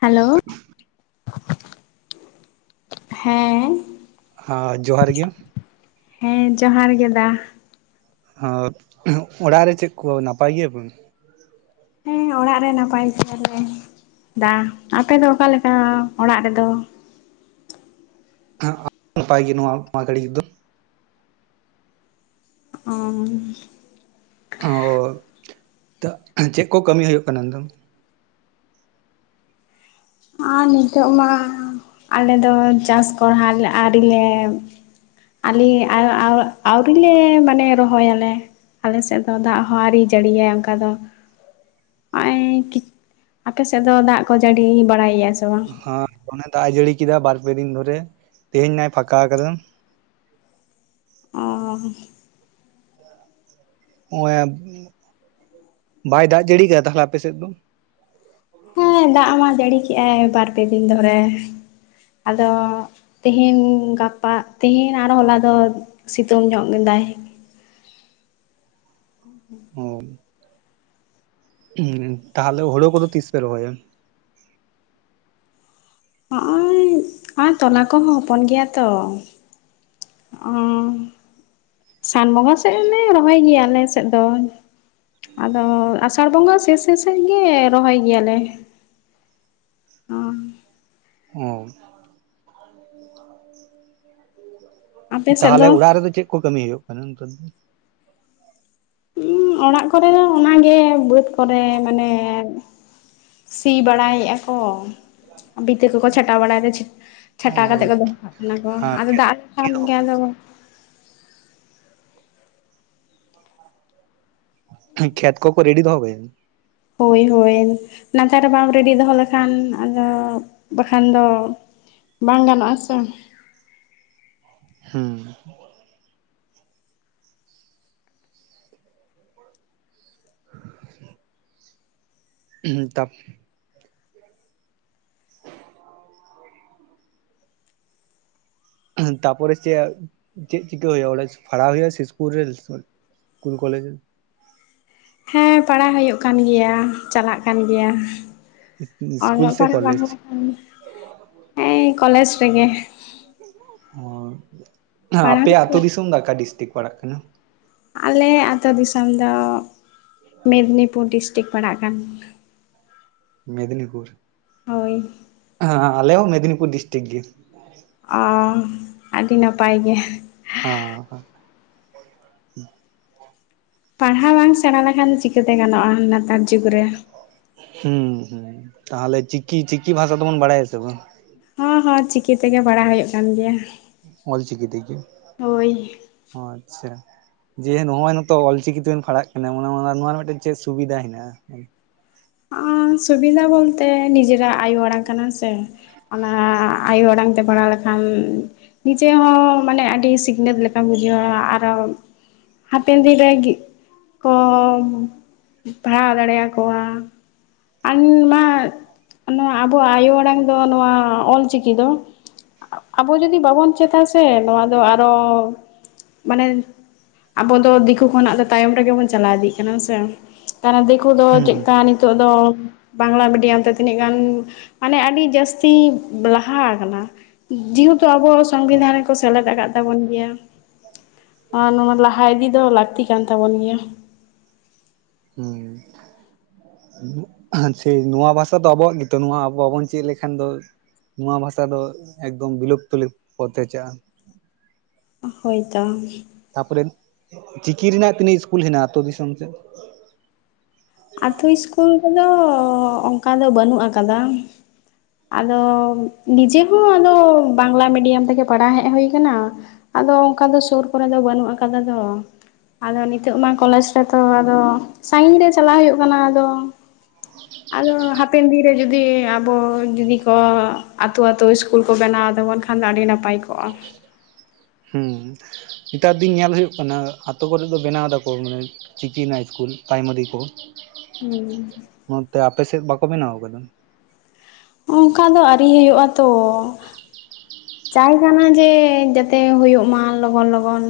Hello ᱦᱮᱸ ᱦᱚ ᱡᱚᱦᱟᱨ ᱜᱮ ᱦᱮᱸ ᱡᱚᱦᱟᱨ ᱜᱮ ᱫᱟ ᱚᱜ ᱚᱲᱟᱜ ᱨᱮ ᱪᱮᱫ ᱠᱚ ᱱᱟᱯᱟᱭ ᱜᱮᱭᱟᱵᱚᱱ? ᱦᱮᱸ ᱚᱲᱟᱜ ᱨᱮ ᱱᱟᱯᱟᱭ ᱜᱮᱭᱟᱞᱮ ᱫᱟ ᱟᱯᱮ ᱫᱚ ᱚᱠᱟᱞᱮᱠᱟ ᱚᱲᱟᱜ ᱨᱮᱫᱚ? ᱱᱟᱯᱟᱭ ᱜᱮ [inaudible] ᱱᱚᱣᱟ, ᱱᱚᱣᱟ ᱜᱷᱟᱹᱲᱤᱡ ᱫᱚ ᱚᱻ ᱚᱻ ᱱᱤᱛᱚᱜ ᱪᱮᱫ ᱠᱚ ᱠᱟᱹᱢᱤ ᱦᱩᱭᱩᱜ ᱠᱟᱱᱟ ᱱᱤᱛᱚᱝ? ᱟᱨ ᱱᱤᱛᱚᱜ ᱢᱟ ᱟᱞᱮᱫᱚ ᱪᱟᱥ ᱠᱚᱲᱦᱟ ᱟᱹᱣᱨᱤᱞᱮ ᱟᱞᱮ ᱟᱣ ᱟᱣ ᱟᱹᱣᱨᱤ ᱞᱮ ᱢᱟᱱᱮ ᱨᱚᱦᱚᱭᱟᱞᱮ ᱟᱞᱮ ᱥᱮᱫ ᱫᱚ ᱫᱟᱜ ᱦᱚᱸ ᱟᱨᱤ ᱡᱟᱹᱲᱤᱭᱟᱭ ᱚᱱᱠᱟ ᱫᱚ ᱱᱚᱜᱼᱚᱭ ᱠᱤ ᱟᱯᱮ ᱥᱮᱫ ᱫᱚ ᱫᱟᱜ ᱠᱚ ᱡᱟᱹᱲᱤ ᱵᱟᱲᱟᱭᱮ ᱥᱮ ᱵᱟᱝ ᱦᱟᱸ ᱫᱚᱢᱮ ᱫᱟᱜ ᱮ ᱡᱟᱹᱲᱤ ᱠᱮᱫᱟ ᱵᱟᱨ ᱯᱮ ᱫᱤᱱ ᱫᱷᱚᱨᱮ ᱛᱮᱦᱮᱧ ᱱᱟᱭ ᱯᱷᱟᱠᱟ ᱟᱠᱟᱫᱟ ᱚᱻ ᱱᱚᱜᱼᱚᱭ ᱵᱟᱭ ᱫᱟᱜ ᱡᱟᱹᱲᱤ ᱠᱟᱫᱟ ᱛᱟᱞᱦᱮ ᱟᱯᱮᱥᱮᱫ ᱫᱚ? ᱦᱮᱸ ᱫᱟᱜ ᱢᱟ ᱡᱟᱹᱲᱤ ᱠᱮᱜᱼᱟᱭ ᱵᱟᱨᱯᱮ ᱫᱤᱱ ᱫᱷᱚᱨᱮ ᱟᱫᱚ ᱛᱤᱦᱤᱧ ᱜᱟᱯᱟ ᱛᱤᱦᱤᱧ ᱟᱨ ᱦᱚᱞᱟ ᱫᱚ ᱥᱤᱛᱩᱝ ᱧᱚᱜ ᱠᱮᱫᱟᱭ ᱦᱳᱭ ᱛᱟᱞᱦᱮ ᱦᱳᱲᱳ ᱠᱚᱫᱚ ᱛᱤᱥᱯᱮ ᱨᱚᱦᱚᱭᱟ? ᱦᱚᱜᱼᱚᱭ ᱟᱨ ᱛᱚᱞᱟ ᱠᱚᱦᱚᱸ ᱦᱚᱯᱚᱱ ᱜᱮᱭᱟ ᱛᱚ ᱚᱻ ᱥᱟᱱ ᱵᱚᱸᱜᱟ ᱥᱮᱫ ᱞᱮ ᱨᱚᱦᱚᱭ ᱜᱮᱭᱟ ᱟᱞᱮᱥᱮᱫ ᱫᱚ ᱟᱫᱚ ᱟᱥᱟᱲ ᱵᱚᱸᱜᱟ ᱥᱮᱥ ᱥᱮᱥ ᱮᱫ ᱜᱮ ᱨᱚᱦᱚᱭ ᱜᱮᱭᱟᱞᱮ ᱚᱸ ᱟᱯᱮ ᱚᱸ ᱥᱮᱫ ᱫᱚ ᱛᱟᱦᱚᱞᱮ ᱚᱲᱟᱜ ᱨᱮᱫᱚ ᱪᱮᱫ ᱠᱚ ᱠᱟᱹᱢᱤ ᱦᱩᱭᱩᱜ ᱠᱟᱱᱟ ᱱᱤᱛᱚᱜ ᱫᱚᱼᱼ ᱦᱩᱸ ᱚᱲᱟᱜ ᱠᱚᱨᱮ ᱫᱚ ᱚᱱᱟ ᱜᱮ ᱵᱟᱹᱫᱽ ᱠᱚᱨᱮ ᱢᱟᱱᱮ ᱥᱤ ᱵᱟᱲᱟᱭᱮᱫ-ᱟᱠᱚ ᱵᱤᱛᱟᱹ ᱠᱚᱠᱚ ᱪᱷᱟᱴᱟᱣ ᱵᱟᱲᱟᱭᱟ ᱫᱟ ᱪᱷᱟᱴᱟᱣ ᱠᱟᱛᱮ ᱚ ᱠᱚ ᱫᱚᱦᱚ ᱠᱟᱜ ᱠᱟᱱᱟ ᱠᱚ ᱟᱫᱚ ᱫᱟᱜ ᱨᱮ ᱠᱷᱟᱱ ᱜᱮ ᱟᱫᱚᱼᱼ ᱠᱷᱮᱛ ᱠᱚᱠᱚ ᱨᱮᱰᱤ ᱫᱚᱦᱚ [unintelligible] ᱦᱳᱭ ᱦᱳᱭ ᱱᱮᱛᱟᱨ ᱨᱮ ᱵᱟᱢ ᱨᱮᱰᱤ ᱫᱚᱦᱚ ᱞᱮᱠᱷᱟᱱ ᱟᱫᱚ ᱵᱟᱠᱷᱟᱱ ᱫᱚ ᱵᱟᱝ ᱜᱟᱱᱚᱜ-ᱟᱥᱮᱼᱼ ᱦᱩᱸ [inaudible] ᱦᱩᱸ ᱛᱟᱯ ᱦᱩᱸ ᱛᱟᱨᱯᱚᱨᱮ ᱪᱮᱫ ᱪᱮᱫ ᱪᱤᱠᱟᱹ ᱦᱳᱭᱳᱜ-ᱟ ᱚᱸᱰᱮ ᱯᱟᱲᱦᱟᱣ ᱦᱩᱭᱩᱜ-ᱟ ᱥᱮ ᱤᱥᱠᱩᱞ ᱨᱮᱞᱼᱼ ᱤᱥᱠᱩᱞ ᱠᱚᱞᱮᱡᱽ ᱦᱮᱸ ᱯᱟᱲᱦᱟᱣ ᱦᱩᱭᱩᱜ ᱠᱟᱱ ᱜᱮᱭᱟ ᱪᱟᱞᱟᱜ ᱠᱟᱱ ᱜᱮᱭᱟ ᱤᱥᱠᱩᱞ ᱚᱞᱚᱜ ᱥᱮ ᱯᱟᱲᱦᱟᱜ ᱵᱟᱝ ᱠᱚᱞᱮᱡᱽ ᱦᱩᱭᱩᱜ ᱞᱮᱠᱷᱟᱱ ᱦᱮᱸ ᱠᱚᱞᱮᱡᱽ ᱨᱮᱜᱮ ᱚ ᱟᱯᱮᱭᱟᱜ ᱟᱹᱛᱩ ᱫᱤᱥᱚᱢ ᱫᱚ ᱟᱠᱟ ᱰᱤᱥᱴᱤᱠ ᱯᱟᱲᱟᱜ ᱠᱟᱱᱟ ᱟᱞᱮᱭᱟᱜ ᱟᱛᱳ ᱫᱤᱥᱚᱢ ᱫᱚ ᱢᱮᱫᱽᱱᱤᱯᱩᱨ ᱰᱤᱥᱴᱤᱠ ᱯᱟᱲᱟᱜ ᱠᱟᱱ ᱢᱮᱫᱽᱱᱤᱯᱩᱨ ᱦᱳᱭ ᱦᱟᱸ ᱟᱞᱮ ᱦᱚᱸ ᱢᱮᱫᱽᱱᱤᱯᱩᱨ ᱰᱤᱥᱴᱤᱠ ᱜᱮ ᱚ ᱟᱹᱰᱤ ᱱᱟᱯᱟᱭ ᱜᱮ [unintelligible] ᱯᱟᱲᱦᱟᱣ ᱵᱟᱝ ᱥᱮᱬᱟ ᱞᱮᱠᱷᱟᱱ ᱪᱤᱠᱟᱹ ᱛᱮ ᱜᱟᱱᱚᱜ-ᱟ ᱱᱮᱛᱟᱨ ᱡᱩᱜᱽ ᱨᱮ ᱦᱩᱸ ᱦᱩᱸ ᱛᱟᱦᱚᱞᱮ ᱪᱤᱠᱤ ᱪᱤᱠᱤ ᱵᱷᱟᱥᱟ ᱫᱚᱵᱚᱱ ᱵᱟᱲᱟᱭᱟ ᱟᱥᱮ ᱵᱟᱝ ᱦᱚᱸ ᱦᱚᱸ ᱪᱤᱠᱤ ᱛᱮᱜᱮ ᱯᱟᱲᱦᱟ ᱦᱩᱭᱩᱜ ᱠᱟᱱ ᱜᱮᱭᱟ ᱚᱞ ᱪᱤᱠᱤ ᱛᱮᱜᱮᱼᱼ ᱦᱳᱭ ᱚ ᱟᱪᱪᱷᱟ ᱡᱮ ᱱᱚᱜ-ᱚᱭ ᱱᱤᱛᱚ ᱚᱞᱪᱤᱠᱤ ᱛᱮᱵᱮᱱ ᱯᱟᱲᱦᱟᱜ ᱠᱟᱱᱟ ᱱᱚᱣᱟ ᱱᱚᱣᱟ ᱨᱮ ᱢᱤᱫᱴᱮᱱ ᱪᱮᱫ ᱥᱩᱵᱤᱫᱟ ᱦᱮᱱᱟᱜ-ᱟ ᱟᱸ ᱥᱩᱵᱤᱫᱷᱟ ᱵᱚᱞᱛᱮ ᱱᱤᱡᱮᱨᱟᱜ ᱟᱭᱳ ᱟᱲᱟᱝ ᱠᱟᱱᱟ ᱥᱮ ᱚᱱᱟ ᱟᱭᱳ ᱟᱲᱟᱝ ᱛᱮ ᱯᱟᱲᱦᱟᱣ ᱞᱮᱠᱷᱟᱱ ᱱᱤᱡᱮ ᱦᱚᱸ ᱢᱟᱱᱮ ᱟᱹᱰᱤ ᱥᱤᱠᱷᱱᱟᱹᱛ ᱞᱮᱠᱟᱢ ᱵᱩᱡᱷᱟᱹᱣᱟ ᱟᱨᱚ ᱦᱟᱯᱮᱱ ᱫᱤᱱ ᱨᱮ ᱠᱚ ᱯᱟᱲᱦᱟᱣ ᱫᱟᱲᱮᱭ ᱟᱠᱚᱣᱟ [unintelligible] ᱢᱟ ᱱᱚᱣᱟ ᱟᱵᱚ ᱟᱭᱳ ᱟᱲᱟᱝ ᱫᱚ ᱱᱚᱣᱟ ᱚᱞ ᱪᱤᱠᱤ ᱫᱚᱼᱼ ᱟᱵᱚ ᱡᱩᱫᱤ ᱵᱟᱵᱚᱱ ᱪᱮᱫᱟ ᱥᱮ ᱱᱚᱣᱟ ᱫᱚ ᱟᱨᱚ ᱢᱟᱱᱮ ᱟᱵᱚ ᱫᱚ ᱫᱤᱠᱩ ᱠᱷᱚᱱᱟᱜ ᱫᱚ ᱛᱟᱭᱚᱢ ᱨᱮᱜᱮ ᱵᱚᱱ ᱪᱟᱞᱟᱣ ᱤᱫᱤᱜ ᱠᱟᱱᱟ ᱥᱮ ᱟᱨᱮ ᱫᱤᱠᱩ ᱫᱚ ᱦᱩᱸ ᱪᱮᱫᱠᱟ ᱱᱤᱛᱚᱜ ᱫᱚᱼᱼ ᱵᱟᱝᱞᱟ ᱢᱤᱰᱤᱭᱟᱢ ᱛᱮ ᱛᱤᱱᱟᱹᱜ ᱜᱟᱱ ᱢᱟᱱᱮ ᱟᱹᱰᱤ ᱡᱟᱹᱥᱛᱤ ᱞᱟᱦᱟ ᱟᱠᱟᱱᱟ ᱡᱮᱦᱮᱛᱩ ᱟᱵᱚ ᱥᱚᱝᱵᱤᱫᱷᱟᱱ ᱨᱮᱠᱚ ᱥᱮᱞᱮᱫ ᱟᱠᱟᱫ ᱛᱟᱵᱚᱱ ᱜᱮᱭᱟ ᱟᱨ ᱱᱚᱣᱟ ᱞᱟᱦᱟ ᱤᱫᱤ ᱫᱚ ᱞᱟᱹᱠᱛᱤ ᱠᱟᱱ ᱛᱟᱵᱚᱱ ᱜᱮᱭᱟ ᱦᱩᱸ [unintelligible] ᱥᱮᱭ ᱱᱚᱣᱟ ᱵᱷᱟᱥᱟ ᱫᱚ ᱟᱵᱚᱣᱟᱜ ᱜᱮᱛᱚ ᱱᱚᱣᱟ ᱟᱵᱚ ᱵᱟᱵᱚᱱ ᱪᱮᱫ ᱞᱮᱠᱷᱟᱱ ᱫᱚ ᱱᱚᱣᱟ ᱵᱷᱟᱥᱟ ᱫᱚ ᱮᱠᱫᱚᱢ ᱵᱤᱞᱩᱯᱛᱚᱞᱤᱯ ᱯᱚᱛᱮ ᱪᱟᱜ-ᱟ ᱦᱳᱭ ᱛᱚ᱾ ᱛᱟᱨᱯᱚᱨᱮᱱ ᱪᱤᱠᱤ ᱨᱮᱱᱟᱜ ᱛᱤᱱᱟᱹᱜ ᱤᱥᱠᱩᱞ ᱦᱮᱱᱟᱜ-ᱟ ᱟᱛᱳ ᱫᱤᱥᱚᱢ ᱥᱮᱫ? ᱟᱛᱳ ᱤᱥᱠᱩᱞ ᱠᱚᱫᱚ ᱚᱱᱠᱟ ᱫᱚ ᱵᱟᱹᱱᱩᱜ ᱟᱠᱟᱫᱟ᱾ ᱟᱫᱚ ᱱᱤᱡᱮ ᱦᱚᱸ ᱟᱫᱚ ᱵᱟᱝᱞᱟ ᱢᱤᱰᱤᱭᱟᱢ ᱛᱮᱜᱮ ᱯᱟᱲᱦᱟᱣ ᱦᱮᱡ ᱦᱩᱭ ᱟᱠᱟᱱᱟ᱾ ᱟᱫᱚ ᱚᱱᱠᱟ ᱫᱚ ᱥᱳᱨ ᱠᱚᱨᱮ ᱫᱚ ᱵᱟᱹᱱᱩᱜ ᱟᱠᱟᱫᱟ ᱛᱚ᱾ ᱟᱫᱚ ᱱᱤᱛᱚᱜ ᱢᱟ ᱠᱚᱞᱮᱡᱽ ᱨᱮᱛᱚ ᱟᱫᱚ ᱥᱟᱺᱜᱤᱱ ᱨᱮ ᱪᱟᱞᱟᱣ ᱦᱩᱭᱩᱜ ᱠᱟᱱᱟ ᱟᱫᱚ᱾ ᱟᱫᱚ ᱦᱟᱯ- ᱯᱮᱱ ᱫᱤᱱ ᱨᱮ ᱡᱩᱫᱤ ᱟᱵᱚ ᱡᱩᱫᱤ ᱠᱚ ᱟᱛᱳ ᱟᱛᱳ ᱤᱥᱠᱩᱞ ᱠᱚ ᱵᱮᱱᱟᱣ ᱛᱟᱵᱚᱱ ᱠᱷᱟᱱ ᱫᱚ ᱟᱹᱰᱤ ᱱᱟᱯᱟᱭ ᱠᱚᱜ-ᱟ᱾ ᱦᱩᱸ ᱱᱮᱛᱟᱨ ᱫᱤᱱ ᱧᱮᱞ ᱦᱩᱭᱩᱜ ᱠᱟᱱᱟ ᱟᱛᱳ ᱠᱚᱨᱮᱫ ᱫᱚ ᱵᱮᱱᱟᱣ ᱫᱟᱠᱚ ᱢᱟᱱᱮ ᱪᱤᱠᱤ ᱨᱮᱱᱟᱜ ᱤᱥᱠᱩᱞ ᱯᱨᱟᱭᱢᱟᱨᱤ ᱠᱚ᱾ ᱦᱩᱸ ᱚᱱᱚᱛᱮ ᱟᱯᱮᱥᱮᱫ ᱵᱟᱠᱚ ᱵᱮᱱᱟᱣ ᱟᱠᱟᱫᱟ? ᱚᱱᱠᱟ ᱫᱚ ᱟᱹᱣᱨᱤ ᱦᱩᱭᱩᱜ-ᱟ ᱛᱚ᱾ ᱪᱟᱭ ᱠᱟᱱᱟ ᱡᱮ ᱡᱟᱛᱮ ᱦᱳᱭᱳᱜ ᱢᱟ ᱞᱚᱜᱚᱱ ᱞᱚᱜᱚᱱ᱾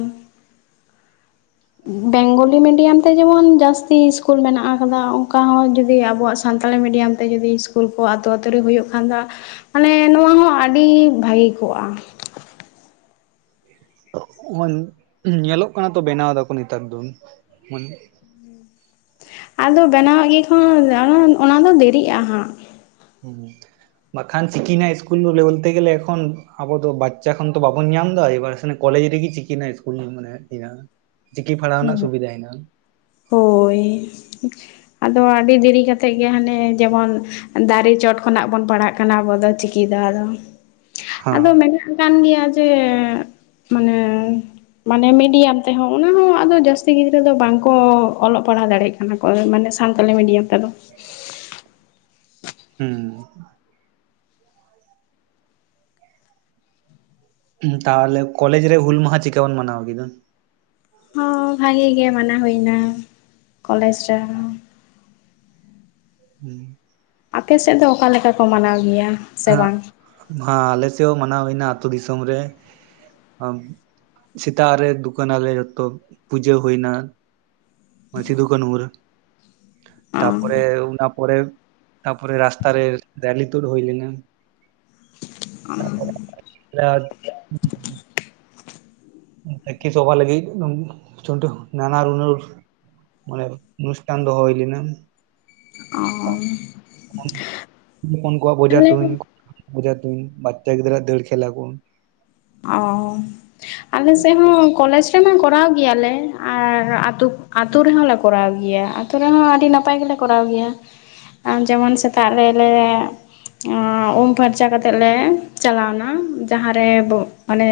ᱵᱮᱝᱜᱚᱞᱤ ᱢᱤᱰᱤᱭᱟᱢ ᱛᱮ ᱡᱮᱢᱚᱱ ᱡᱟᱹᱥᱛᱤ ᱤᱥᱠᱩᱞ ᱢᱮᱱᱟᱜ ᱟᱠᱟᱫᱟ ᱚᱱᱠᱟ ᱦᱚᱸ ᱡᱚᱫᱤ ᱟᱵᱚᱣᱟᱜ ᱥᱟᱱᱛᱟᱞᱤ ᱢᱤᱰᱤᱭᱟᱢ ᱛᱮ ᱡᱩᱫᱤ ᱤᱥᱠᱩᱞ ᱠᱚ ᱟᱛᱳ ᱟᱛᱳ ᱨᱮ ᱦᱩᱭᱩᱜ ᱠᱷᱟᱱ ᱫᱚ ᱢᱟᱱᱮ ᱱᱚᱣᱟ ᱦᱚᱸ ᱟᱹᱰᱤ ᱵᱷᱟᱜᱮ ᱠᱚᱜ-ᱟ᱾ ᱧᱮᱞᱚᱜ ᱠᱟᱱᱟ ᱛᱚ ᱵᱮᱱᱟᱣ ᱫᱟᱠᱚ ᱱᱮᱛᱟᱨ ᱫᱚ᱾ ᱟᱫᱚ ᱵᱮᱱᱟᱣᱟᱜ ᱜᱮ ᱠᱚ ᱚᱱᱟ ᱫᱚ ᱫᱮᱨᱤᱜ-ᱟ ᱦᱟᱸᱜ᱾ ᱩᱸ ᱵᱟᱠᱷᱟᱱ ᱪᱤᱠᱤ ᱨᱮᱱᱟᱜ ᱤᱥᱠᱩᱞ ᱵᱚᱞᱛᱮ ᱜᱮᱞᱮ ᱮᱠᱷᱚᱱ ᱟᱵᱚ ᱫᱚ ᱵᱟᱪᱪᱟ ᱠᱷᱚᱱ ᱛᱚ ᱵᱟᱵᱚᱱ ᱧᱟᱢ ᱫᱟ ᱮᱵᱟᱨ ᱥᱮ- ᱠᱚᱞᱮᱡᱽ ᱨᱮᱜᱮ ᱪᱤᱠᱤ ᱨᱮᱱᱟᱜ ᱤᱥᱠᱩᱞ ᱢᱟᱱᱮ ᱦᱮᱱᱟᱜ-ᱟ, ᱪᱤᱠᱤ ᱯᱟᱲᱦᱟᱣ ᱨᱮᱱᱟᱜ ᱦᱮᱸ ᱥᱩᱵᱤᱫᱟ ᱦᱮᱱᱟᱜ-ᱟ᱾ ᱦᱳᱭ ᱟᱫᱚ ᱟᱹᱰᱤ ᱫᱮᱨᱤ ᱠᱟᱛᱮᱫ ᱜᱮ ᱦᱟᱱᱮ ᱡᱮᱢᱚᱱ ᱫᱟᱨᱮ ᱪᱚᱴ ᱠᱷᱚᱱᱟᱜ ᱵᱚᱱ ᱯᱟᱲᱟᱜ ᱠᱟᱱᱟ ᱟᱵᱚ ᱫᱚ ᱪᱤᱠᱤ ᱫᱚ ᱟᱫᱚ ᱟᱫᱚ ᱢᱮᱱᱟᱜ ᱟᱠᱟᱱ ᱜᱮᱭᱟ᱾ ᱡᱮ ᱢᱟᱱᱮ ᱢᱟᱱᱮ ᱢᱤᱰᱤᱭᱟᱢ ᱛᱮᱦᱚᱸ ᱚᱱᱟ ᱦᱚᱸ ᱟᱫᱚ ᱡᱟᱹᱥᱛᱤ ᱜᱤᱫᱽᱨᱟᱹ ᱫᱚ ᱵᱟᱝ ᱠᱚ ᱚᱞᱚᱜ ᱯᱟᱲᱦᱟᱣ ᱫᱟᱲᱮᱜ ᱠᱟᱱᱟ ᱠᱚ ᱢᱟᱱᱮ ᱥᱟᱱᱛᱟᱞᱤ ᱢᱤᱰᱤᱭᱟᱢ ᱛᱮᱫᱚ᱾ ᱦᱩᱸ ᱛᱟᱦᱚᱞᱮ ᱠᱚᱞᱮᱡᱽ ᱨᱮ ᱦᱩᱞ ᱢᱟᱦᱟ ᱪᱤᱠᱟᱹ ᱵᱚᱱ ᱢᱟᱱᱟᱣ ᱠᱮᱫᱟ? ᱦᱚᱸ ᱵᱷᱟᱜᱮ ᱜᱮ ᱢᱟᱱᱟᱣ ᱦᱩᱭ ᱮᱱᱟ ᱠᱚᱞᱮᱡᱽ ᱨᱮᱦᱚᱸ᱾ ᱦᱩᱸ ᱟᱯᱮᱥᱮᱫ ᱫᱚ ᱚᱠᱟ ᱞᱮᱠᱟ ᱠᱚ ᱢᱟᱱᱟᱣ ᱜᱮᱭᱟ? ᱥᱮ ᱦᱮᱸ ᱵᱟᱝ ᱦᱮᱸ ᱟᱞᱮ ᱥᱮᱫ ᱦᱚᱸ ᱢᱟᱱᱟᱣ ᱦᱩᱭᱱᱟ ᱟᱛᱳ ᱫᱤᱥᱚᱢ ᱨᱮ᱾ ᱥᱮᱛᱟᱜ ᱨᱮ ᱫᱩᱠᱟᱱᱟᱞᱮ ᱡᱚᱛᱚ ᱯᱩᱡᱟᱹ ᱦᱩᱭ ᱮᱱᱟ᱾ ᱥᱤᱫᱩ ᱠᱟᱱᱦᱩ ᱨᱮ᱾ ᱚ ᱛᱟᱯᱚᱨᱮ ᱚᱱᱟ ᱯᱚᱨᱮ ᱛᱟᱯᱚᱨᱮ ᱨᱟᱥᱛᱟ ᱨᱮ ᱨᱮᱞᱤ ᱛᱩᱫ ᱦᱩᱭ ᱞᱮᱱᱟ᱾ ᱛᱟᱯᱚᱨᱮ [unintelligible] [inaudible] ᱥᱟᱹᱠᱷᱤ ᱥᱚᱵᱷᱟ ᱞᱟᱹᱜᱤᱫ ᱪᱚᱢᱴᱩ ᱱᱟᱱᱟᱨ ᱦᱩᱱᱟᱨ ᱢᱟᱱᱮ ᱚᱱᱩᱥᱴᱟᱱ ᱫᱚᱦᱚ ᱦᱩᱭ ᱞᱮᱱᱟ᱾ ᱚ ᱦᱚᱸ ᱩᱱᱠᱩᱣᱟᱜ ᱵᱚᱡᱟ ᱟᱞᱮ ᱛᱩᱧ ᱵᱚᱡᱟ ᱛᱩᱧ ᱵᱟᱪᱪᱟ ᱜᱤᱫᱽᱨᱟᱹᱣᱟᱜ ᱫᱟᱹᱲ ᱠᱷᱮᱞᱟ ᱠᱚ᱾ ᱚ ᱟᱞᱮ ᱥᱮᱫ ᱦᱚᱸ ᱠᱚᱞᱮᱡᱽ ᱨᱮᱢᱟ ᱠᱚᱨᱟᱣ ᱜᱮᱭᱟᱞᱮ ᱟᱨ ᱟᱛᱩᱜ ᱟᱛᱳ ᱨᱮᱦᱚᱸ ᱞᱮ ᱠᱚᱨᱟᱣ ᱜᱮᱭᱟ᱾ ᱟᱛᱳ ᱨᱮᱦᱚᱸ ᱟᱹᱰᱤ ᱱᱟᱯᱟᱭ ᱜᱮᱞᱮ ᱠᱚᱨᱟᱣ ᱜᱮᱭᱟ ᱟᱨ ᱡᱮᱢᱚᱱ ᱥᱮᱛᱟᱜ ᱨᱮᱞᱮ ᱩᱢ ᱯᱷᱟᱨᱪᱟ ᱠᱟᱛᱮᱜ ᱞᱮ ᱪᱟᱞᱟᱣᱱᱟ ᱡᱟᱦᱟᱸᱨᱮ ᱢᱟᱱᱮ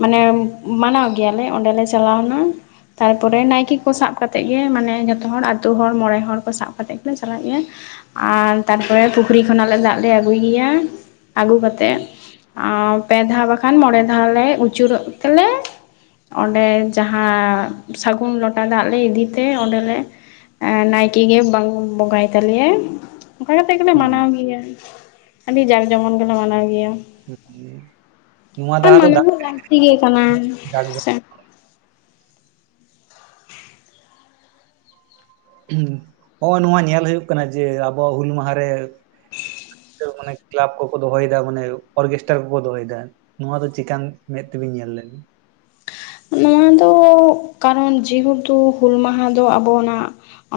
ᱢᱟᱱᱮ ᱢᱟᱱᱟᱣ ᱜᱮᱭᱟᱞᱮ ᱚᱸᱰᱮᱞᱮ ᱪᱟᱞᱟᱣᱱᱟ ᱛᱟᱨᱯᱚᱨᱮ ᱱᱟᱭᱠᱮ ᱠᱚ ᱥᱟᱵ ᱠᱟᱛᱮᱫ ᱜᱮ ᱢᱟᱱᱮ ᱡᱚᱛᱚ ᱦᱚᱲ ᱟᱛᱳ ᱦᱚᱲ ᱢᱚᱬᱮ ᱦᱚᱲ ᱠᱚ ᱥᱟᱵ ᱠᱟᱛᱮᱫ ᱜᱮᱞᱮ ᱪᱟᱞᱟᱜ ᱜᱮᱭᱟ ᱟᱨ ᱛᱟᱨᱯᱚᱨᱮ ᱯᱩᱠᱷᱨᱤ ᱠᱷᱚᱱᱟᱜᱞᱮ ᱫᱟᱜ ᱞᱮ ᱟᱹᱜᱩᱭ ᱜᱮᱭᱟ ᱟᱹᱜᱩ ᱠᱟᱛᱮᱫ ᱟᱨ ᱯᱮ ᱫᱷᱟᱣ ᱵᱟᱠᱷᱟᱱ ᱢᱚᱬᱮ ᱫᱷᱟᱣ ᱞᱮ ᱟᱹᱪᱩᱨᱚᱜ ᱛᱮᱞᱮ ᱚᱸᱰᱮ ᱡᱟᱦᱟᱸ ᱥᱟᱹᱜᱩᱱ ᱞᱚᱴᱟ ᱫᱟᱜ ᱞᱮ ᱤᱫᱤᱛᱮ ᱚᱸᱰᱮᱞᱮ ᱱᱟᱭᱠᱤ ᱜᱮ ᱵᱟᱝ ᱵᱚᱸᱜᱟᱭ ᱛᱟᱞᱮ ᱟᱭ ᱚᱱᱠᱟ ᱠᱟᱛᱮ ᱜᱮᱞᱮ ᱦᱩᱸ, ᱢᱟᱱᱟᱣ ᱜᱮᱭᱟ ᱟᱹᱰᱤ ᱡᱟᱠ ᱡᱚᱢᱚᱱ ᱜᱮᱞᱮ ᱢᱟᱱᱟᱣ ᱜᱮᱭᱟ [inaudible] ᱱᱚᱣᱟ ᱟᱨ ᱫᱷᱟᱣ ᱫᱚ ᱢᱟᱱᱟ ᱫᱟᱜ ᱦᱚᱸ ᱞᱟᱠᱛᱤ ᱜᱮ ᱠᱟᱱᱟ᱾ ᱡᱟᱠ ᱥᱮ ᱡᱚᱢᱚᱠ ᱦᱚᱜᱼᱚᱭ ᱱᱚᱣᱟ ᱧᱮᱞ ᱦᱩᱭᱩᱜ ᱠᱟᱱᱟ ᱡᱮ ᱟᱵᱚᱣᱟᱜ ᱦᱩᱞ ᱢᱟᱦᱟᱨᱮ ᱢᱟᱱᱮ ᱠᱮᱞᱟᱵᱽ ᱠᱚᱠᱚ ᱫᱚᱦᱚᱭᱮᱫᱟ ᱢᱟᱱᱮ ᱚᱨᱜᱮᱥᱴᱨᱟ ᱠᱚᱠᱚ ᱫᱚᱦᱚᱭᱮᱫᱟ, ᱱᱚᱣᱟ ᱫᱚ ᱪᱤᱠᱟᱱ ᱢᱮᱫ ᱛᱮᱵᱤᱱ ᱧᱮᱞ ᱞᱮᱱᱟ᱾ ᱱᱚᱣᱟ ᱫᱚ ᱠᱟᱨᱚᱱ ᱡᱮᱦᱮᱛᱩ ᱦᱩᱞ ᱢᱟᱦᱟ ᱫᱚ ᱟᱵᱚᱱᱟᱜ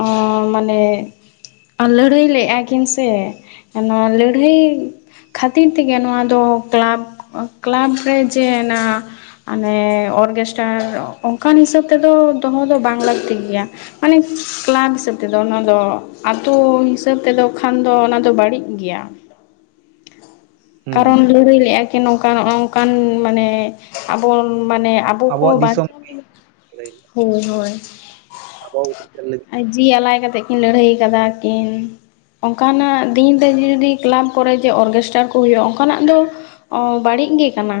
ᱚ ᱢᱟᱱᱮ ᱟᱨ ᱞᱟᱹᱲᱦᱟᱹᱭ ᱞᱮᱫᱼᱟ ᱠᱤᱱ ᱥᱮ ᱱᱚᱣᱟ ᱞᱟᱹᱲᱦᱟᱹᱭ ᱠᱷᱟᱹᱛᱤᱨ ᱛᱮᱜᱮ ᱱᱚᱣᱟ ᱫᱚ ᱠᱞᱟᱵᱽ ᱠᱞᱟᱵᱽ ᱨᱮ ᱡᱮ ᱚᱱᱟ ᱢᱟᱱᱮ ᱚᱨᱜᱮᱥᱴᱟᱨ ᱚᱱᱠᱟᱱ ᱦᱤᱥᱟᱹᱵ ᱛᱮᱫᱚ ᱫᱚᱦᱚ ᱫᱚ ᱵᱟᱝ ᱞᱟᱹᱠᱛᱤ ᱜᱮᱭᱟ᱾ ᱢᱟᱱᱮ ᱠᱞᱟᱵᱽ ᱦᱤᱥᱟᱹᱵ ᱛᱮᱫᱚ ᱚᱱᱟ ᱫᱚ ᱟᱹᱛᱩ ᱦᱤᱥᱟᱹᱵ ᱛᱮᱫᱚ ᱠᱷᱟᱱ ᱫᱚ ᱚᱱᱟ ᱫᱚ ᱵᱟᱹᱲᱤᱡ ᱜᱮᱭᱟ᱾ [inaudible] ᱠᱟᱨᱚᱱ ᱞᱟᱹᱲᱟᱹᱭ ᱞᱮᱫᱼᱟ ᱠᱤ ᱱᱚᱝᱠᱟ ᱱᱚᱜ ᱱᱚᱝᱠᱟᱱ ᱢᱟᱱᱮ ᱟᱵᱚᱱ ᱢᱟᱱᱮ ᱟᱵᱚᱣᱟᱜ ᱵᱟᱝ ᱫᱤᱥᱚᱢ ᱪᱚᱝ ᱦᱳᱭ ᱦᱳᱭ ᱟᱵᱚ [unintelligible] ᱡᱤᱣᱤ ᱟᱞᱟᱭ ᱠᱟᱛᱮᱫ ᱠᱤᱱ ᱞᱟᱹᱲᱦᱟᱹᱭ ᱠᱟᱫᱟ ᱠᱤᱱ᱾ ᱚᱱᱠᱟᱱᱟᱜ ᱫᱤᱱ ᱨᱮ ᱡᱩᱫᱤ ᱠᱞᱟᱵᱽ ᱠᱚᱨᱮ ᱡᱮ ᱚᱨᱜᱮᱥᱴᱟᱨ ᱠᱚ ᱦᱩᱭᱩᱜᱼᱟ, ᱚᱱᱠᱟᱱᱟᱜ ᱫᱚ ᱚ ᱵᱟᱹᱲᱤᱡ ᱜᱮ ᱠᱟᱱᱟ᱾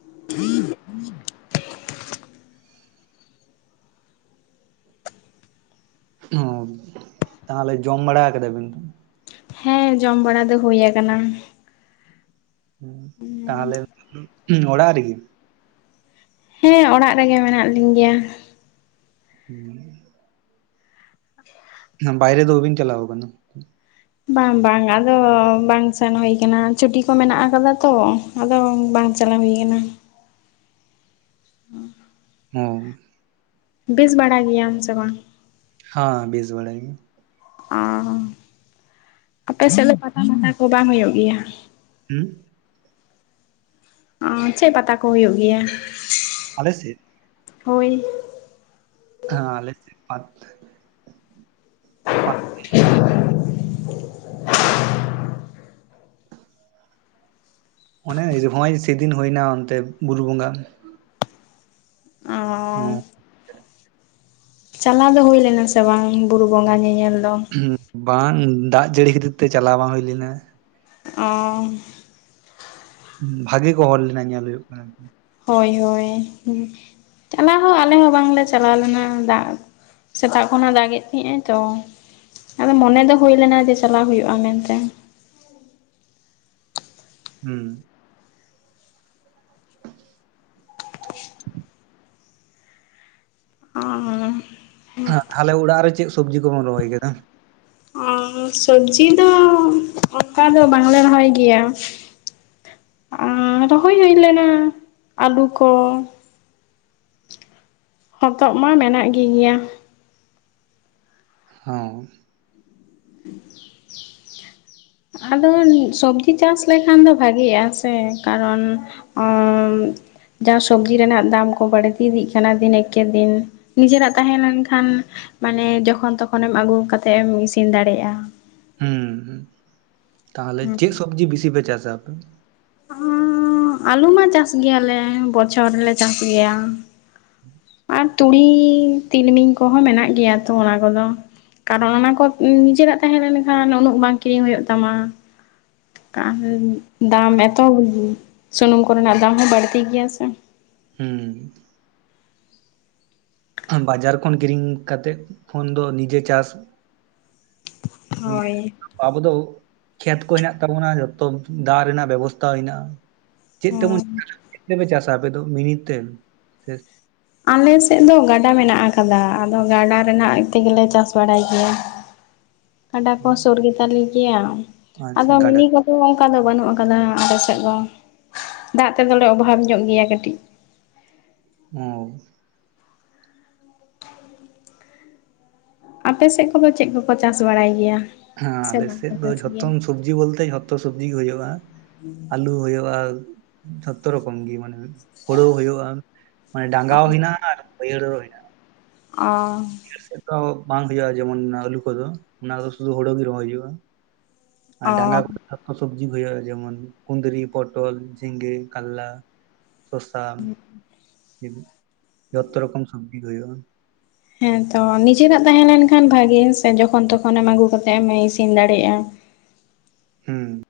[inaudible] ᱚ ᱛᱟᱦᱚᱞᱮ ᱡᱚᱢ ᱵᱟᱲᱟ ᱠᱟᱫᱟ ᱵᱤᱱ᱾ ᱦᱮᱸ ᱡᱚᱢ ᱵᱟᱲᱟ ᱫᱚ ᱦᱩᱭ ᱟᱠᱟᱱᱟ᱾ ᱛᱟᱦᱚᱞᱮ ᱚᱲᱟᱜ ᱨᱤᱡᱤᱜ ᱦᱮᱸ ᱚᱲᱟᱜ ᱨᱮᱜᱮ ᱢᱮᱱᱟᱜ ᱞᱤᱧ ᱜᱮᱭᱟ᱾ [inaudible] ᱵᱟᱭᱨᱮ ᱫᱚ ᱵᱟᱵᱤᱱ ᱪᱟᱞᱟᱣ ᱠᱟᱱᱟ᱾ ᱵᱟᱝ ᱵᱟᱝ ᱟᱫᱚ ᱵᱟᱝ ᱥᱮᱱ ᱦᱩᱭ ᱟᱠᱟᱱᱟ ᱪᱷᱩᱴᱤ ᱠᱚ ᱢᱮᱱᱟᱜ ᱟᱠᱟᱫᱟ ᱛᱚ᱾ ᱟᱫᱚ ᱵᱟᱝ ᱪᱟᱞᱟᱣ ᱦᱩᱭ ᱟᱠᱟᱱᱟ᱾ [inaudible] ᱚ ᱵᱮᱥ ᱵᱟᱲᱟ ᱜᱮᱭᱟᱢ ᱥᱮ ᱵᱟᱝ? ᱦᱮᱸ ᱵᱮᱥ ᱵᱟᱲᱟ ᱜᱮ᱾ ᱚ ᱟᱯᱮ ᱥᱮᱫ ᱫᱚ ᱯᱟᱛᱟ ᱢᱟᱛᱟ ᱠᱚ ᱵᱟᱝ ᱦᱩᱭᱩᱜ ᱜᱮᱭᱟ᱾ ᱦᱮᱸ ᱪᱮᱫ ᱯᱟᱛᱟ ᱠᱚ ᱦᱩᱭᱩᱜ ᱜᱮᱭᱟ᱾ ᱟᱞᱮ ᱥᱮᱫ ᱦᱳᱭ ᱦᱟᱸ ᱞᱟᱹᱭ ᱛᱟᱦᱮ [unintelligible] [inaudible] ᱚᱱᱮ ᱦᱚᱸᱭ ᱥᱮᱫᱤᱱ ᱦᱩᱭ ᱮᱱᱟ ᱚᱱᱛᱮ ᱵᱩᱨᱩ ᱵᱚᱸᱜᱟ ᱚ ᱪᱟᱞᱟᱣ ᱫᱚ ᱦᱳᱭ ᱞᱮᱱᱟ ᱥᱮ ᱵᱟᱝ ᱵᱩᱨᱩ ᱵᱚᱸᱜᱟ ᱧᱮᱧᱮᱞ ᱫᱚ? ᱩᱸᱜ ᱵᱟᱝ ᱫᱟᱜ ᱡᱟᱹᱲᱤ ᱠᱷᱟᱹᱛᱤᱨ ᱛᱮ ᱪᱟᱞᱟᱣ ᱵᱟᱝ ᱦᱩᱭ ᱞᱮᱱᱟ ᱾ ᱚᱻ ᱵᱷᱟᱜᱮ ᱠᱚ ᱦᱚᱲ ᱞᱮᱱᱟ ᱧᱮᱞ ᱦᱩᱭᱩᱜ ᱠᱟᱱᱟ ᱾ ᱦᱳᱭ ᱦᱳᱭ ᱪᱟᱞᱟᱣ ᱦᱚᱸ ᱟᱞᱮ ᱦᱚᱸ ᱵᱟᱝ ᱞᱮ ᱪᱟᱞᱟᱣ ᱞᱮᱱᱟ ᱫᱟᱜ ᱥᱮᱛᱟᱜ ᱠᱷᱚᱱᱟᱜ ᱫᱟᱜᱮᱫ ᱛᱟᱦᱮᱸᱜᱼ ᱟᱭ ᱛᱚ ᱾ ᱟᱫᱚ ᱢᱚᱱᱮ ᱫᱚ ᱦᱳᱭ ᱞᱮᱱᱟ ᱡᱮ ᱪᱟᱞᱟᱣ ᱦᱳᱭᱳᱜᱼᱟ ᱢᱮᱱᱛᱮ ᱾ ᱦᱩᱸ ᱟᱨ ᱟᱞᱮ ᱚᱲᱟᱜ ᱨᱮ ᱪᱮᱫ ᱥᱚᱵᱽᱡᱤ ᱠᱚᱵᱚᱱ ᱨᱚᱦᱚᱭ ᱠᱮᱫᱟ? ᱩᱸ ᱥᱚᱵᱡᱤ ᱫᱚ ᱚᱱᱠᱟ ᱫᱚ ᱵᱟᱝᱞᱮ ᱨᱚᱦᱚᱭ ᱜᱮᱭᱟ ᱩᱸ ᱨᱚᱦᱚᱭ ᱦᱩᱭ ᱞᱮᱱᱟ ᱟᱹᱞᱩ ᱠᱚ ᱦᱚᱛᱚᱜ ᱢᱟ ᱢᱮᱱᱟᱜ ᱜᱮ ᱜᱮᱭᱟ ᱦᱚᱸ ᱟᱫᱚ ᱥᱚᱵᱡᱤ ᱪᱟᱥ ᱞᱮᱠᱷᱟᱱ ᱫᱚ ᱵᱷᱟᱜᱮᱜᱼᱟ ᱥᱮ ᱠᱟᱨᱚᱱ ᱚᱸᱜᱻ ᱡᱟᱦᱟᱸ ᱥᱚᱵᱡᱤ ᱨᱮᱱᱟᱜ ᱫᱟᱢ ᱠᱚ ᱵᱟᱹᱲᱛᱤ ᱤᱫᱤᱜ ᱠᱟᱱᱟ ᱫᱤᱱ ᱮᱠᱮ ᱫᱤᱱ ᱱᱤᱡᱮᱨᱟᱜ ᱛᱟᱦᱮᱸ ᱞᱮᱱᱠᱷᱟᱱ ᱢᱟᱱᱮ ᱡᱚᱠᱷᱚᱱ ᱛᱚᱠᱷᱚᱱᱮᱢ ᱟᱹᱜᱩ ᱠᱟᱛᱮᱫ ᱮᱢ ᱤᱥᱤᱱ ᱫᱟᱲᱮᱜᱼᱟ। ᱦᱩᱸ ᱦᱩᱸ ᱛᱟᱞᱦᱮ ᱪᱮᱫ ᱥᱚᱵᱽᱡᱤ ᱵᱤᱥᱤ ᱯᱮ ᱪᱟᱥᱟ ᱟᱯᱮ? ᱩᱸᱜᱻ ᱟᱞᱩ ᱢᱟ ᱪᱟᱥ ᱜᱮᱭᱟᱞᱮ ᱵᱚᱪᱷᱚᱨ ᱨᱮᱞᱮ ᱪᱟᱥ ᱜᱮᱭᱟ। ᱟᱨ ᱛᱩᱲᱤ ᱛᱤᱞᱢᱤᱧ ᱠᱚᱦᱚᱸ ᱢᱮᱱᱟᱜ ᱜᱮᱭᱟ ᱛᱚ ᱚᱱᱟ ᱠᱚᱫᱚ ᱠᱟᱨᱚᱱ ᱚᱱᱟ ᱠᱚ ᱱᱤᱡᱮᱨᱟᱜ ᱛᱟᱦᱮᱸ ᱞᱮᱱᱠᱷᱟᱱ ᱩᱱᱟᱹᱜ ᱵᱟᱝ ᱠᱤᱨᱤᱧ ᱦᱩᱭᱩᱜ ᱛᱟᱢᱟ। ᱟᱨ ᱫᱟᱢ ᱮᱛᱚ ᱥᱩᱱᱩᱢ ᱠᱚᱨᱮᱱᱟᱜ ᱫᱟᱢ ᱦᱚᱸ ᱵᱟᱹᱲᱛᱤ ᱜᱮᱭᱟ ᱥᱮ ᱦᱩᱸ ᱵᱟᱡᱟᱨ ᱠᱷᱚᱱ ᱠᱤᱨᱤᱧ ᱠᱟᱛᱮᱫ ᱠᱷᱚᱱ ᱫᱚ ᱱᱤᱡᱮ ᱪᱟᱥ ᱡᱮ ᱦᱳᱭ ᱟᱵᱚ ᱫᱚ ᱠᱷᱮᱛ ᱠᱚ ᱦᱮᱱᱟᱜ ᱛᱟᱵᱚᱱᱟ ᱡᱚᱛᱚ ᱫᱟᱜ ᱨᱮᱱᱟᱜ ᱵᱮᱵᱚᱥᱛᱟ ᱦᱮᱱᱟᱜᱼᱟ ᱪᱮᱫ ᱛᱮᱵᱚᱱ ᱦᱚᱸ [inaudible] ᱪᱮᱫ ᱛᱮᱯᱮ ᱪᱟᱥᱟ ᱟᱯᱮ ᱫᱚ ᱢᱤᱱᱤ ᱛᱮ? ᱥᱮ ᱟᱞᱮᱥᱮᱫ ᱫᱚ ᱜᱟᱰᱟ ᱢᱮᱱᱟᱜ ᱟᱠᱟᱫᱟ ᱟᱫᱚ ᱜᱟᱰᱟ ᱨᱮᱱᱟᱜ ᱛᱮᱜᱮᱞᱮ ᱪᱟᱥ ᱵᱟᱲᱟᱭ ᱜᱮᱭᱟ। ᱠᱟᱰᱟ ᱠᱚ ᱥᱳᱨ ᱜᱮᱛᱟᱞᱮ ᱜᱮᱭᱟ ᱟᱫᱚ ᱟᱪᱪᱷᱟ ᱜᱟᱰᱟ ᱢᱤᱱᱤ ᱠᱚ ᱛᱚ ᱚᱱᱠᱟ ᱫᱚ ᱵᱟᱹᱱᱩᱜ ᱟᱠᱟᱫᱟ ᱟᱞᱮ ᱥᱮᱫ ᱫᱚ ᱫᱟᱜ ᱛᱮᱫᱚᱞᱮ ᱚᱵᱷᱟᱵᱽ ᱧᱚᱜ ᱜᱮᱭᱟ ᱠᱟᱹᱴᱤᱡ। ᱚ ᱟᱯᱮ ᱥᱮᱫ ᱠᱚᱫᱚ ᱪᱮᱫ ᱠᱚᱠᱚ ᱪᱟᱥ ᱵᱟᱲᱟᱭ ᱜᱮᱭᱟ? ᱦᱮᱸ ᱥᱮ ᱵᱟᱝᱠᱚ ᱟᱞᱮᱥᱮᱫ ᱫᱚ ᱪᱟᱥ ᱜᱮᱭᱟ ᱡᱷᱚᱛᱚᱢ ᱥᱚᱵᱡᱤ ᱵᱚᱞᱛᱮ ᱡᱷᱚᱛᱚ ᱥᱚᱵᱡᱤ ᱜᱮ ᱦᱳᱭᱳᱜᱼᱟ ᱟᱹᱞᱩ ᱦᱳᱭᱳᱜᱼᱟ ᱡᱷᱚᱛᱚ ᱨᱚᱠᱚᱢ ᱜᱮ ᱢᱟᱱᱮ ᱦᱳᱲᱳ ᱦᱳᱭᱳᱜᱼᱟ ᱢᱟᱱᱮ ᱰᱟᱸᱜᱟ ᱦᱚᱸ ᱦᱮᱱᱟᱜᱼᱟ ᱟᱨ ᱵᱟᱹᱭᱦᱟᱹᱲ ᱦᱚᱸ ᱦᱮᱱᱟᱜᱼᱟ। ᱚᱻ ᱥᱮᱫ ᱫᱚ ᱵᱟᱝ ᱦᱳᱭᱳᱜᱼᱟ ᱡᱮᱢᱚᱱ ᱟᱹᱞᱩ ᱠᱚᱫᱚ ᱚᱱᱟ ᱫᱚ ᱥᱩᱫᱷᱩ ᱦᱳᱲᱳ ᱜᱮ ᱨᱚᱦᱚᱭ ᱦᱩᱭᱩᱜᱼᱟ। ᱟᱨ ᱚ ᱰᱟᱸᱜᱟ ᱠᱚ ᱥᱚᱵᱽᱡᱤ ᱦᱩᱭᱩᱜᱼᱟ ᱡᱢᱚᱱ ᱠᱩᱸᱫᱽᱨᱤ ᱯᱚᱴᱚᱞ ᱡᱷᱤᱸᱜᱟᱹ ᱠᱟᱨᱞᱟ ᱥᱚᱥᱟ ᱡᱷᱚᱛᱚ ᱨᱚᱠᱚᱢ ᱥᱚᱵᱽᱡᱤ ᱦᱳᱭᱳᱜᱼᱟ। ᱦᱮᱸ ᱛᱚ ᱱᱤᱡᱮᱨᱟᱜ ᱛᱟᱦᱮᱸ ᱞᱮᱱᱠᱷᱟᱱ ᱵᱷᱟᱹᱜᱤ ᱦᱮᱸ ᱥᱮ ᱡᱚᱠᱷᱚᱱ ᱛᱚᱠᱷᱚᱱᱮᱢ ᱟᱹᱜᱩ ᱠᱟᱛᱮᱜ ᱮᱢ ᱤᱥᱤᱱ ᱫᱟᱲᱮᱭᱟᱜᱼᱟ᱾ ᱦᱩᱸ᱾